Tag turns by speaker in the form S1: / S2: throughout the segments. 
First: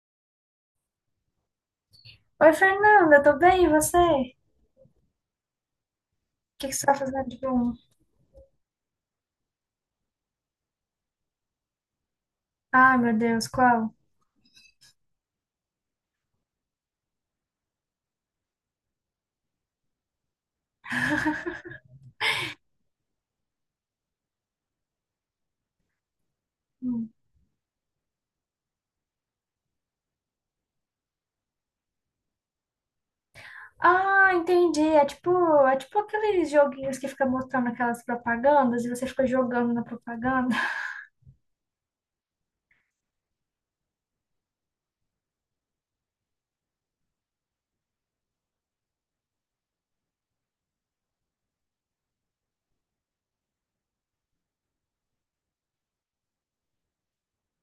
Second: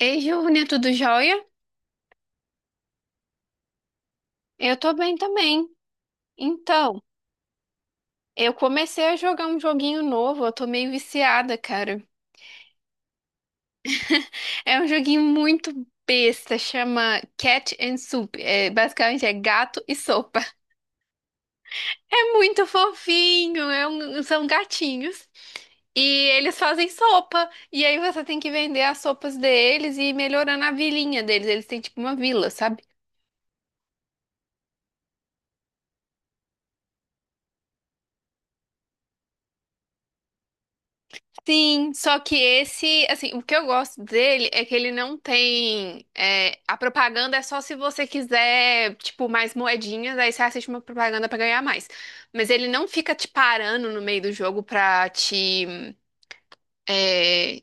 S1: Ei, Giovana, tudo jóia?
S2: Oi, Fernanda, tô bem, e você? O
S1: Eu tô bem também.
S2: que que você tá
S1: Então,
S2: fazendo de bom?
S1: eu comecei a jogar um joguinho novo, eu tô meio viciada, cara.
S2: Ai, meu Deus, qual?
S1: É um joguinho muito besta, chama Cat and Soup. É, basicamente é gato e sopa. É muito fofinho, são gatinhos. E eles fazem
S2: Hum.
S1: sopa. E aí você tem que vender as sopas deles e ir melhorando a vilinha deles. Eles têm tipo uma vila, sabe?
S2: Ah, entendi. É tipo aqueles joguinhos que fica mostrando aquelas propagandas e você fica jogando na propaganda.
S1: Sim, só que esse, assim, o que eu gosto dele é que ele não tem. A propaganda é só se você quiser, tipo, mais moedinhas, aí você assiste uma propaganda pra ganhar mais. Mas ele não fica te parando no meio do jogo pra te, é,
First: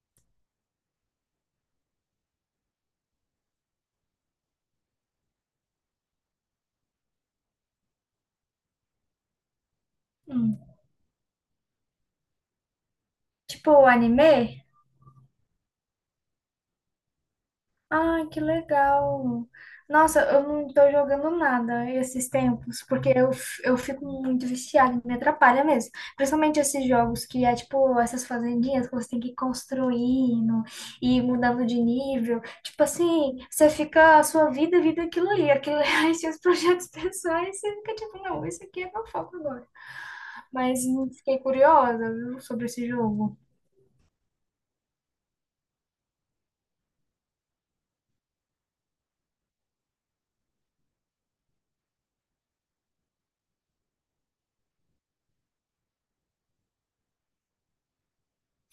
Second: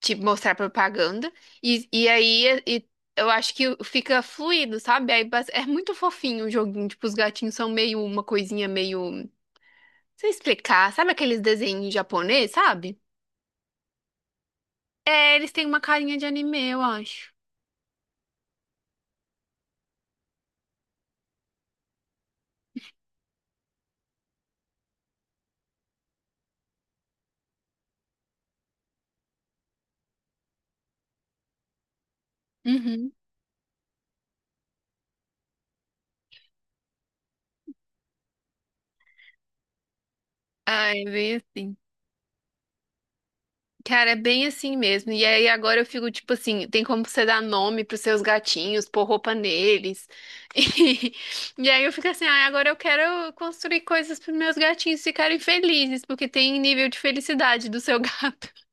S1: te mostrar propaganda. E aí eu acho que fica fluido, sabe? É muito fofinho o joguinho, tipo, os gatinhos são meio uma coisinha meio. Não sei
S2: Hum.
S1: explicar, sabe aqueles desenhos japonês, sabe?
S2: Tipo anime?
S1: É, eles têm uma carinha de anime, eu acho.
S2: Ai, que legal. Nossa, eu não tô jogando nada esses tempos, porque eu fico muito viciada, me atrapalha mesmo. Principalmente esses jogos que é tipo essas fazendinhas que você tem que ir construindo e mudando de nível. Tipo
S1: Uhum.
S2: assim, você fica a sua vida, vida é aquilo ali, aquilo ali, seus projetos pessoais, você fica tipo, não, isso aqui é meu foco agora. Mas
S1: Ah, é bem
S2: fiquei
S1: assim.
S2: curiosa, viu, sobre esse jogo.
S1: Cara, é bem assim mesmo. E aí agora eu fico tipo assim, tem como você dar nome pros seus gatinhos, pôr roupa neles. E aí eu fico assim, ah, agora eu quero construir coisas pros meus gatinhos ficarem felizes, porque tem nível de felicidade do seu gato.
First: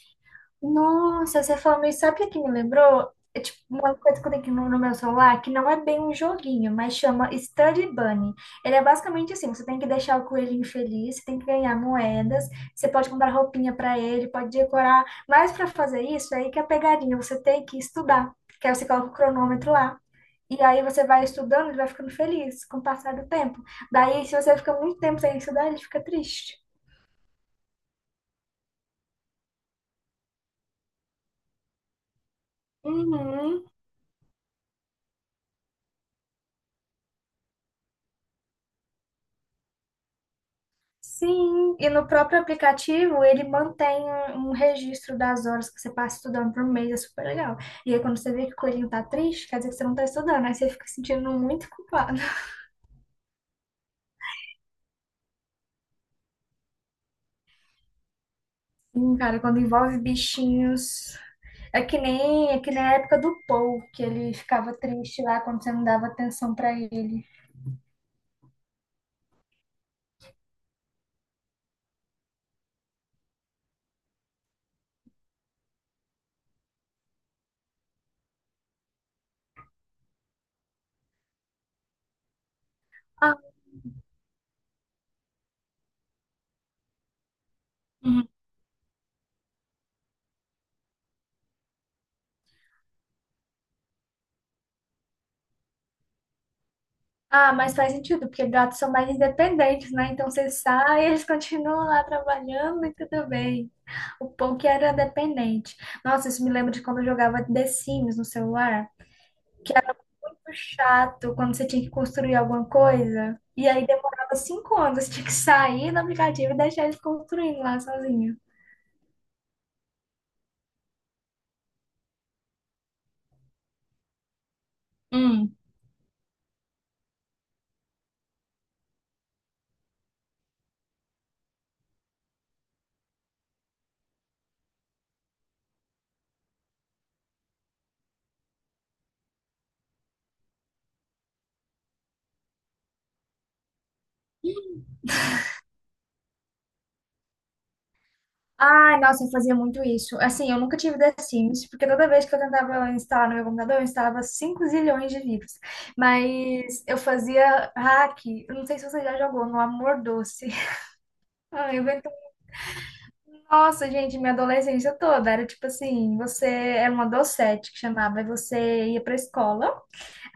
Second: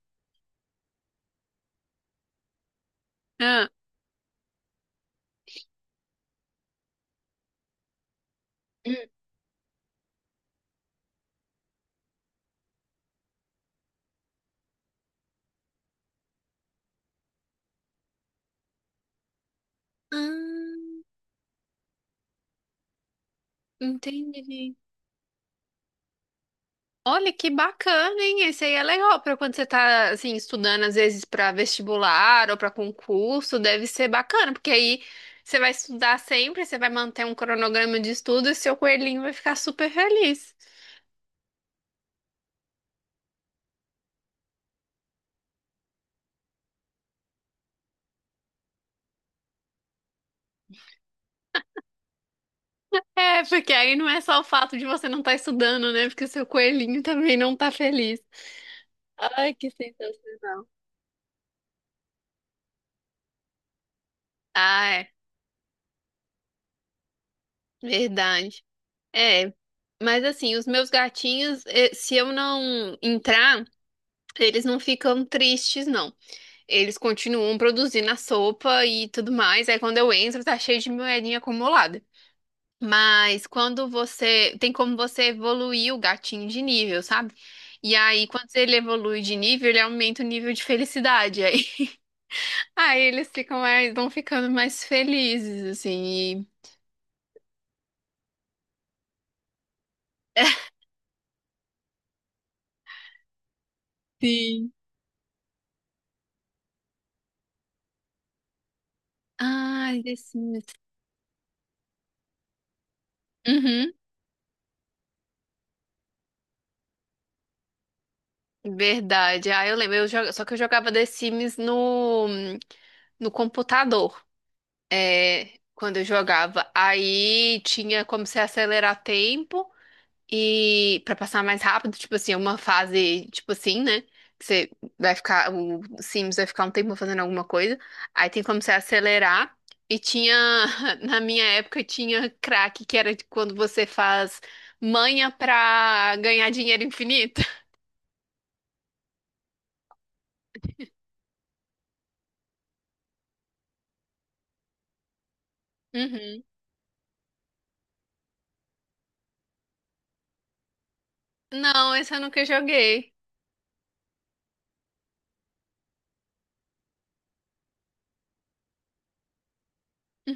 S2: Nossa, você falando isso, sabe o que que me lembrou? É tipo
S1: Ah,
S2: uma coisa que eu tenho aqui no meu celular, que não é bem um joguinho, mas chama Study Bunny. Ele é
S1: hum,
S2: basicamente assim, você tem que deixar o coelhinho feliz, você tem que ganhar moedas, você pode comprar roupinha para ele, pode decorar, mas para fazer isso, aí que é a pegadinha, você tem que estudar, que aí você coloca o cronômetro lá. E aí
S1: ah,
S2: você vai estudando, ele vai ficando feliz com o passar do tempo. Daí, se você fica
S1: entendi.
S2: muito tempo sem estudar, ele fica triste.
S1: Olha que bacana, hein? Esse aí é legal para quando você tá assim estudando às vezes para vestibular ou para concurso,
S2: Uhum.
S1: deve ser bacana, porque aí você vai estudar sempre, você vai manter um cronograma de estudo e seu coelhinho vai ficar super feliz.
S2: Sim, e no próprio aplicativo ele mantém um registro das horas que você passa estudando por mês, é super legal. E aí quando você vê que o coelhinho tá triste, quer dizer que você não tá estudando, aí você fica se sentindo muito culpado.
S1: É, porque aí não é só o fato de você não estar estudando, né? Porque seu coelhinho também não tá feliz.
S2: Sim, cara,
S1: Ai,
S2: quando
S1: que
S2: envolve
S1: sensacional.
S2: bichinhos, é que nem a época do Paul, que ele ficava
S1: Ah, é,
S2: triste lá quando você não dava atenção pra ele.
S1: verdade. É. Mas assim, os meus gatinhos, se eu não entrar, eles não ficam tristes, não. Eles continuam produzindo a sopa e tudo mais. Aí quando eu entro, tá cheio de moedinha acumulada. Mas quando você. Tem como você evoluir o gatinho de nível, sabe? E
S2: Ah,
S1: aí, quando ele evolui de nível, ele aumenta o nível de felicidade. Aí, aí eles ficam mais, vão ficando mais felizes, assim.
S2: Ah, mas faz sentido, porque gatos são mais independentes, né? Então
S1: E...
S2: você sai, eles continuam lá trabalhando e tudo bem. O pão que
S1: Sim.
S2: era dependente. Nossa, isso me lembra de quando eu jogava The Sims no celular, que era
S1: Ai, The
S2: muito
S1: Sims.
S2: chato quando você tinha que construir alguma coisa. E aí
S1: Uhum.
S2: demorava cinco anos, você tinha que sair do aplicativo e deixar eles construindo lá sozinho.
S1: Verdade. Ah, eu lembro. Só que eu jogava The Sims no computador. Quando eu jogava. Aí tinha como você acelerar tempo e para passar mais rápido, tipo assim, é uma fase, tipo assim, né? Que você vai ficar, o Sims vai ficar um tempo fazendo alguma coisa. Aí tem como você acelerar. E tinha, na minha época, tinha crack, que era de quando você faz manha pra ganhar dinheiro infinito.
S2: Ai, nossa, eu fazia muito isso. Assim, eu nunca tive The Sims, porque toda vez que eu tentava instalar no meu computador, eu instalava 5 zilhões de vírus.
S1: Uhum.
S2: Mas eu fazia hack. Eu não sei se você já jogou no Amor Doce. Ai, eu
S1: Não,
S2: invento...
S1: esse eu nunca joguei.
S2: Nossa, gente, minha adolescência toda era tipo assim, você era uma docete que chamava, e você ia pra escola.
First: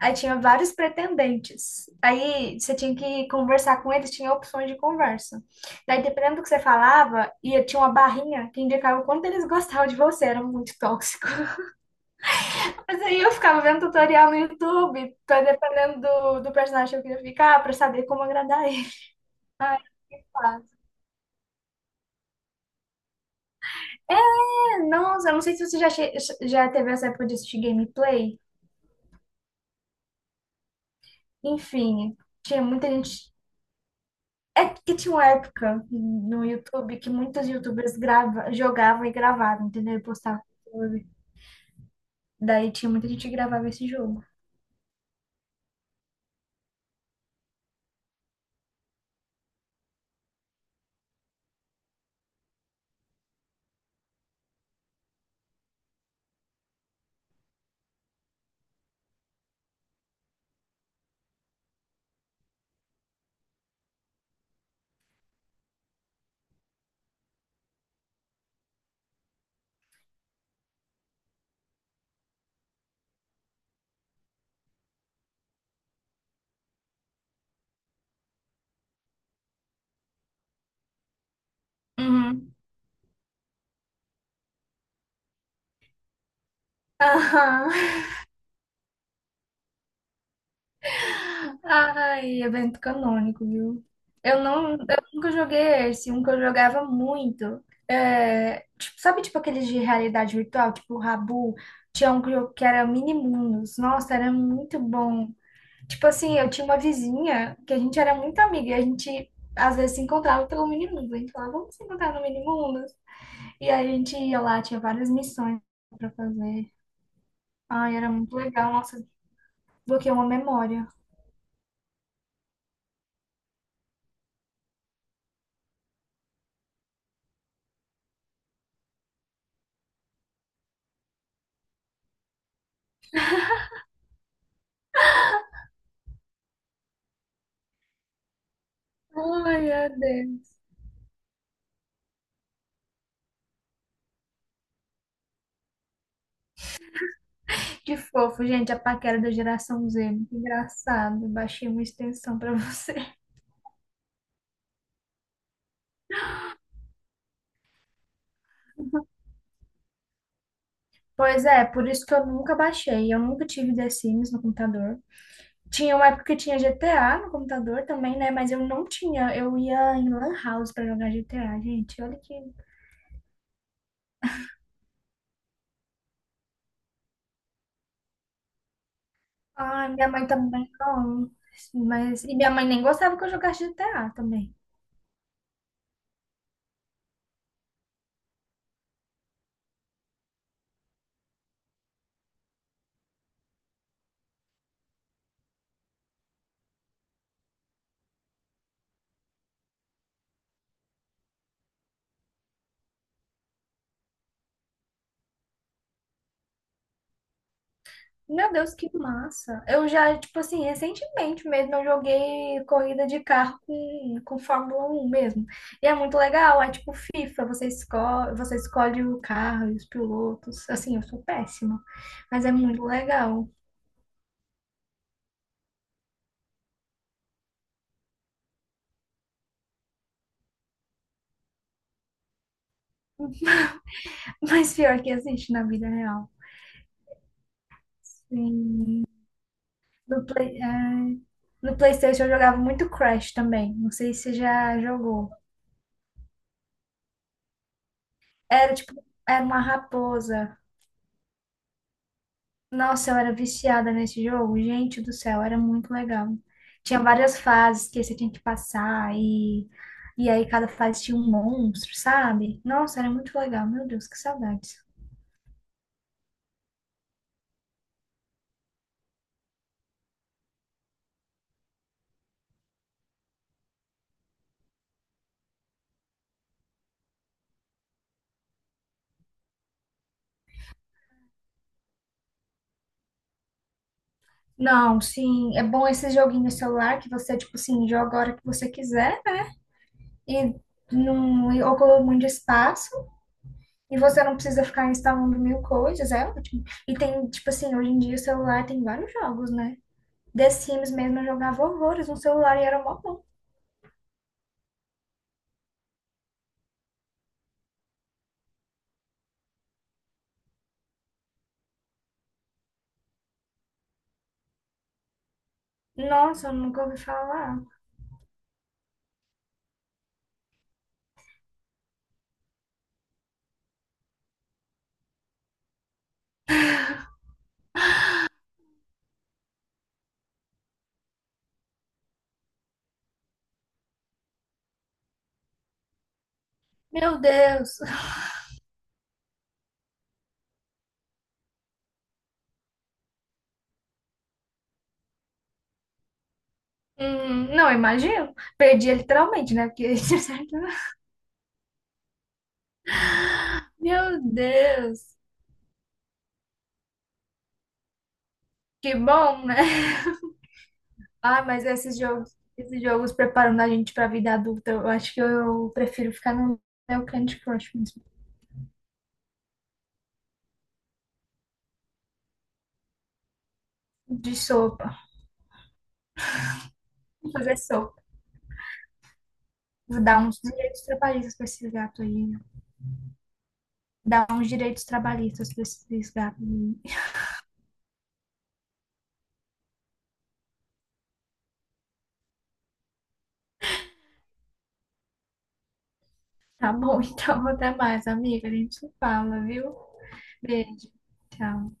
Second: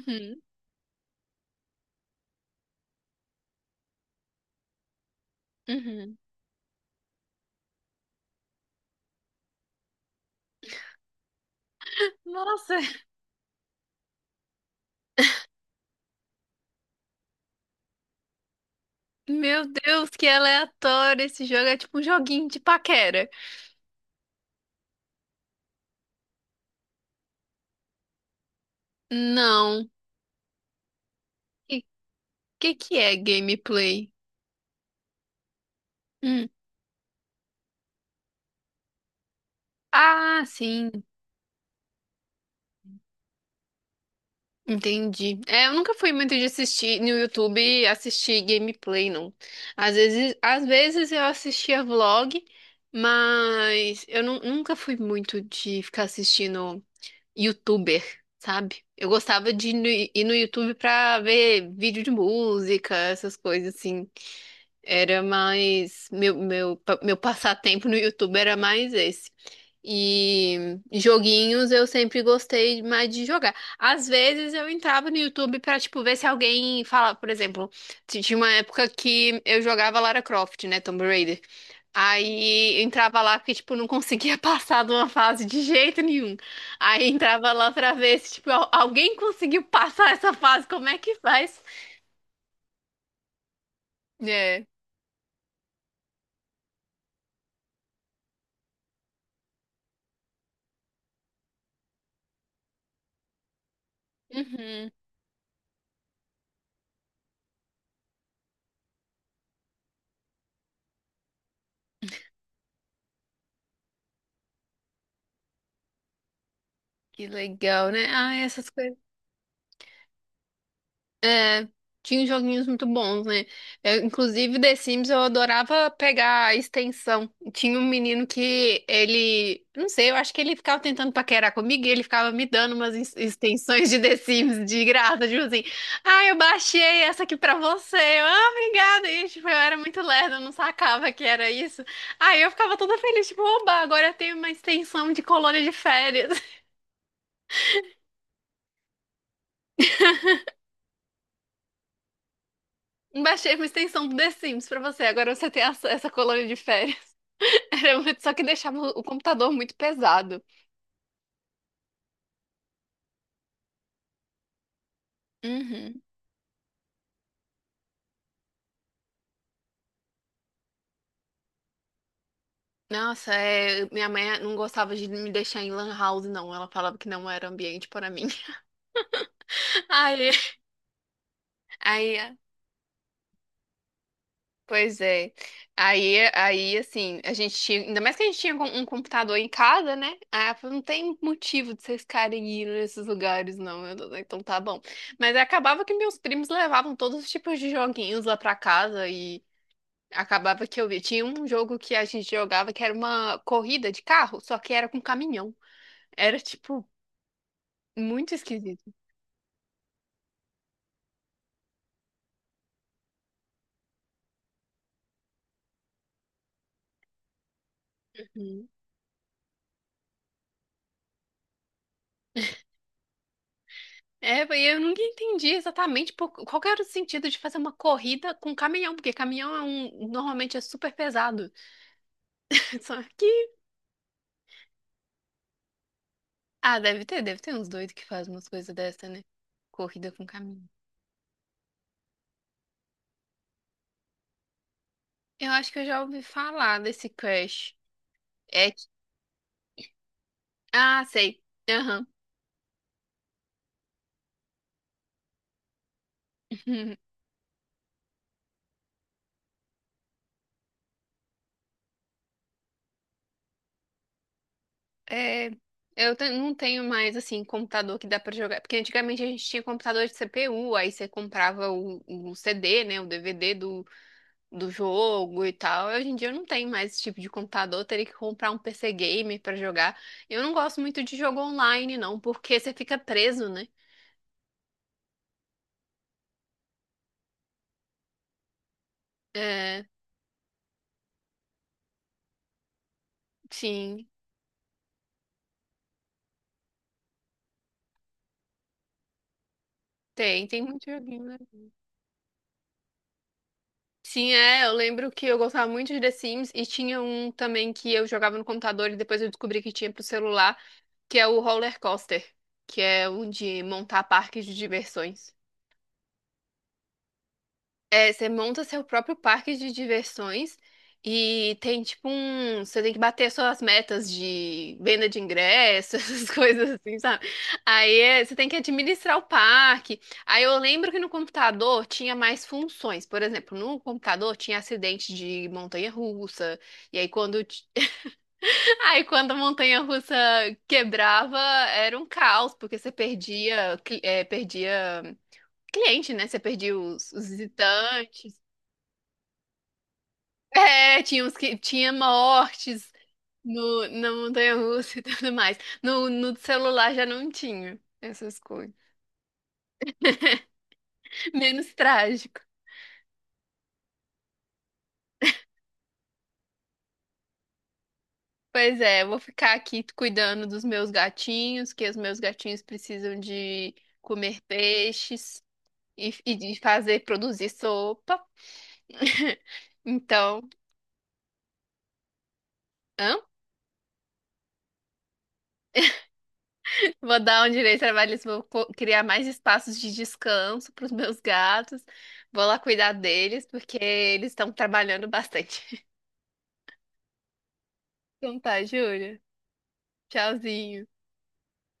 S2: Aí tinha vários pretendentes. Aí você tinha que conversar com eles, tinha opções de conversa. Daí,
S1: Uhum.
S2: dependendo do que você falava, ia, tinha uma barrinha que indicava o quanto eles gostavam de você, era muito tóxico.
S1: Nossa,
S2: Mas aí eu ficava vendo tutorial no YouTube, pra- dependendo do, do personagem que eu queria ficar, pra saber como agradar ele.
S1: meu
S2: Ai,
S1: Deus,
S2: que
S1: que
S2: fácil.
S1: aleatório. Esse jogo é tipo um joguinho de paquera.
S2: É, nossa, eu não sei se você já teve essa época de assistir gameplay.
S1: Não. Que
S2: Enfim, tinha muita
S1: que é
S2: gente.
S1: gameplay?
S2: É que tinha uma época no
S1: Hum.
S2: YouTube que muitas YouTubers grava, jogavam e gravavam, entendeu? E postavam
S1: Ah,
S2: no
S1: sim.
S2: YouTube. Daí tinha muita gente que gravava esse jogo.
S1: Entendi. É, eu nunca fui muito de assistir no YouTube assistir gameplay, não. Às vezes eu assistia vlog, mas nunca fui muito de ficar assistindo YouTuber, sabe? Eu gostava de ir no YouTube pra ver vídeo de música, essas coisas assim. Era mais. Meu passatempo no YouTube era mais esse. E joguinhos eu sempre gostei mais de jogar. Às vezes eu entrava no YouTube pra, tipo, ver se alguém falava, por exemplo, tinha uma época que eu jogava Lara Croft, né, Tomb Raider.
S2: Uhum.
S1: Aí eu entrava lá porque, tipo, não conseguia passar de uma fase de jeito nenhum. Aí entrava lá
S2: Aham.
S1: pra ver se, tipo, alguém conseguiu passar essa fase, como é que faz?
S2: Ai, evento canônico, viu? Eu
S1: É.
S2: não, eu nunca joguei esse, um que eu jogava muito. É, tipo, sabe, tipo aqueles de realidade virtual, tipo o Rabu, tinha um que era Minimundos. Nossa, era muito
S1: Uhum.
S2: bom. Tipo assim, eu tinha uma vizinha que a gente era muito amiga e a gente às vezes se encontrava pelo mini-mundo. A gente falava, vamos se encontrar no mini-mundo. E aí a gente ia lá, tinha várias missões pra fazer.
S1: Que legal,
S2: Ai,
S1: né?
S2: era muito
S1: Ah, essas
S2: legal.
S1: coisas.
S2: Nossa, bloqueei uma memória.
S1: Tinha joguinhos muito bons, né? Eu, inclusive, The Sims eu adorava pegar a extensão. Tinha um menino que ele, não sei, eu acho que ele ficava tentando paquerar comigo e ele ficava me dando umas extensões de The Sims de graça, tipo assim, ah, eu baixei essa aqui pra você. Eu, ah, obrigada. E, tipo, eu
S2: Ai,
S1: era
S2: meu
S1: muito lerda, eu não
S2: Deus.
S1: sacava que era isso. Aí eu ficava toda feliz, tipo, oba, agora eu tenho uma extensão de colônia de férias.
S2: Que fofo, gente, a paquera da geração Z. Muito engraçado. Baixei uma extensão pra você.
S1: Baixei uma extensão do The Sims pra você. Agora você tem essa colônia de férias. Era muito- só que deixava o computador muito pesado.
S2: Pois é, por isso que eu nunca baixei. Eu nunca tive The Sims no computador. Tinha
S1: Uhum.
S2: uma época que tinha GTA no computador também, né? Mas eu não tinha. Eu ia em Lan House pra jogar GTA, gente. Olha que.
S1: Nossa, é, minha mãe não gostava de me deixar em lan house, não. Ela falava que não era ambiente para mim.
S2: Ai, minha mãe
S1: Aí,
S2: também não.
S1: aí,
S2: Mas... E minha mãe nem gostava que eu jogasse GTA também.
S1: pois é. Aí, assim, a gente tinha, ainda mais que a gente tinha um computador em casa, né? Aí ela falou, não tem motivo de vocês ficarem indo nesses lugares, não. Eu, falei, então tá bom. Mas acabava que meus primos levavam todos os tipos de joguinhos lá pra casa e acabava que eu vi. Tinha um jogo que a gente jogava que era uma corrida de carro, só que era com caminhão. Era, tipo, muito
S2: Meu Deus, que
S1: esquisito.
S2: massa. Eu já, tipo assim, recentemente mesmo eu joguei corrida de carro com Fórmula um mesmo. E é muito legal. É tipo FIFA, você escolhe, você
S1: Uhum.
S2: escolhe o carro e os pilotos. Assim, eu sou péssima, mas é muito legal.
S1: É, e eu nunca entendi exatamente qual que era o sentido de fazer uma corrida com caminhão, porque caminhão é um, normalmente é super pesado. Só que,
S2: Mas pior que existe na vida real.
S1: ah, deve ter uns doidos que fazem umas coisas
S2: Sim.
S1: dessa, né? Corrida
S2: No
S1: com
S2: Play...
S1: caminhão.
S2: ai. No PlayStation eu jogava muito Crash também. Não sei se você já jogou.
S1: Eu acho que eu já ouvi falar desse Crash. É,
S2: Era
S1: que-
S2: tipo, era uma raposa.
S1: ah, sei. Aham.
S2: Nossa, eu era viciada nesse jogo. Gente do céu, era muito legal. Tinha várias fases que você tinha que passar e aí cada fase tinha um monstro, sabe? Nossa, era muito legal. Meu Deus, que saudades.
S1: É, não tenho mais, assim, computador que dá pra jogar. Porque antigamente a gente tinha computador de CPU, aí você comprava o CD, né? O DVD do jogo e tal. Hoje em dia eu não tenho mais esse tipo de computador, eu teria que comprar um PC gamer pra jogar. Eu não gosto muito de jogo online, não, porque você fica preso, né?
S2: Não, sim, é bom esse joguinho no celular que você, tipo assim, joga a hora que você quiser, né?
S1: É,
S2: E não ocupa muito espaço. E
S1: sim,
S2: você não precisa ficar instalando mil coisas, é ótimo. E tem, tipo assim, hoje em dia o celular tem vários jogos, né? The
S1: tem muito
S2: Sims mesmo
S1: joguinho,
S2: eu
S1: né?
S2: jogava horrores no celular e era mó bom.
S1: Sim, é, eu lembro que eu gostava muito de The Sims e tinha um também que eu jogava no computador e depois eu descobri que tinha pro celular. Que é o roller coaster, que é o de montar parques de diversões.
S2: Nossa, eu nunca ouvi falar.
S1: É, você monta seu próprio parque de diversões e tem tipo um. Você tem que bater suas metas de venda de ingressos, essas coisas assim, sabe? Aí é, você tem que administrar o parque. Aí eu lembro que no computador tinha mais funções. Por exemplo, no computador tinha acidente de montanha-russa. E aí
S2: Meu
S1: quando t-
S2: Deus.
S1: Aí quando a montanha-russa quebrava, era um caos, porque você perdia, perdia cliente, né? Você perdia os
S2: Não,
S1: visitantes.
S2: imagino. Perdia literalmente, né? Porque
S1: É, tinha uns que tinha mortes no, na
S2: Meu
S1: montanha-russa e
S2: Deus.
S1: tudo mais. No celular já não tinha essas coisas.
S2: Que bom, né? Ah, mas
S1: Menos trágico.
S2: esses jogos preparando a gente pra vida adulta, eu acho que eu prefiro ficar no meu Candy Crush mesmo.
S1: Pois é, eu vou ficar aqui cuidando dos meus gatinhos, que os meus gatinhos precisam de
S2: De
S1: comer
S2: sopa.
S1: peixes e de fazer produzir
S2: Fazer sopa.
S1: sopa.
S2: Dar uns
S1: Então,
S2: direitos trabalhistas para esses gatos aí.
S1: hã?
S2: Dar uns direitos trabalhistas para esses gatos aí.
S1: Vou dar um direito trabalhista, criar mais espaços de descanso para os meus gatos. Vou lá cuidar deles, porque eles estão trabalhando bastante.
S2: Tá bom, então até mais,
S1: Então
S2: amiga. A
S1: tá,
S2: gente se
S1: Júlia.
S2: fala, viu?
S1: Tchauzinho.
S2: Beijo. Tchau.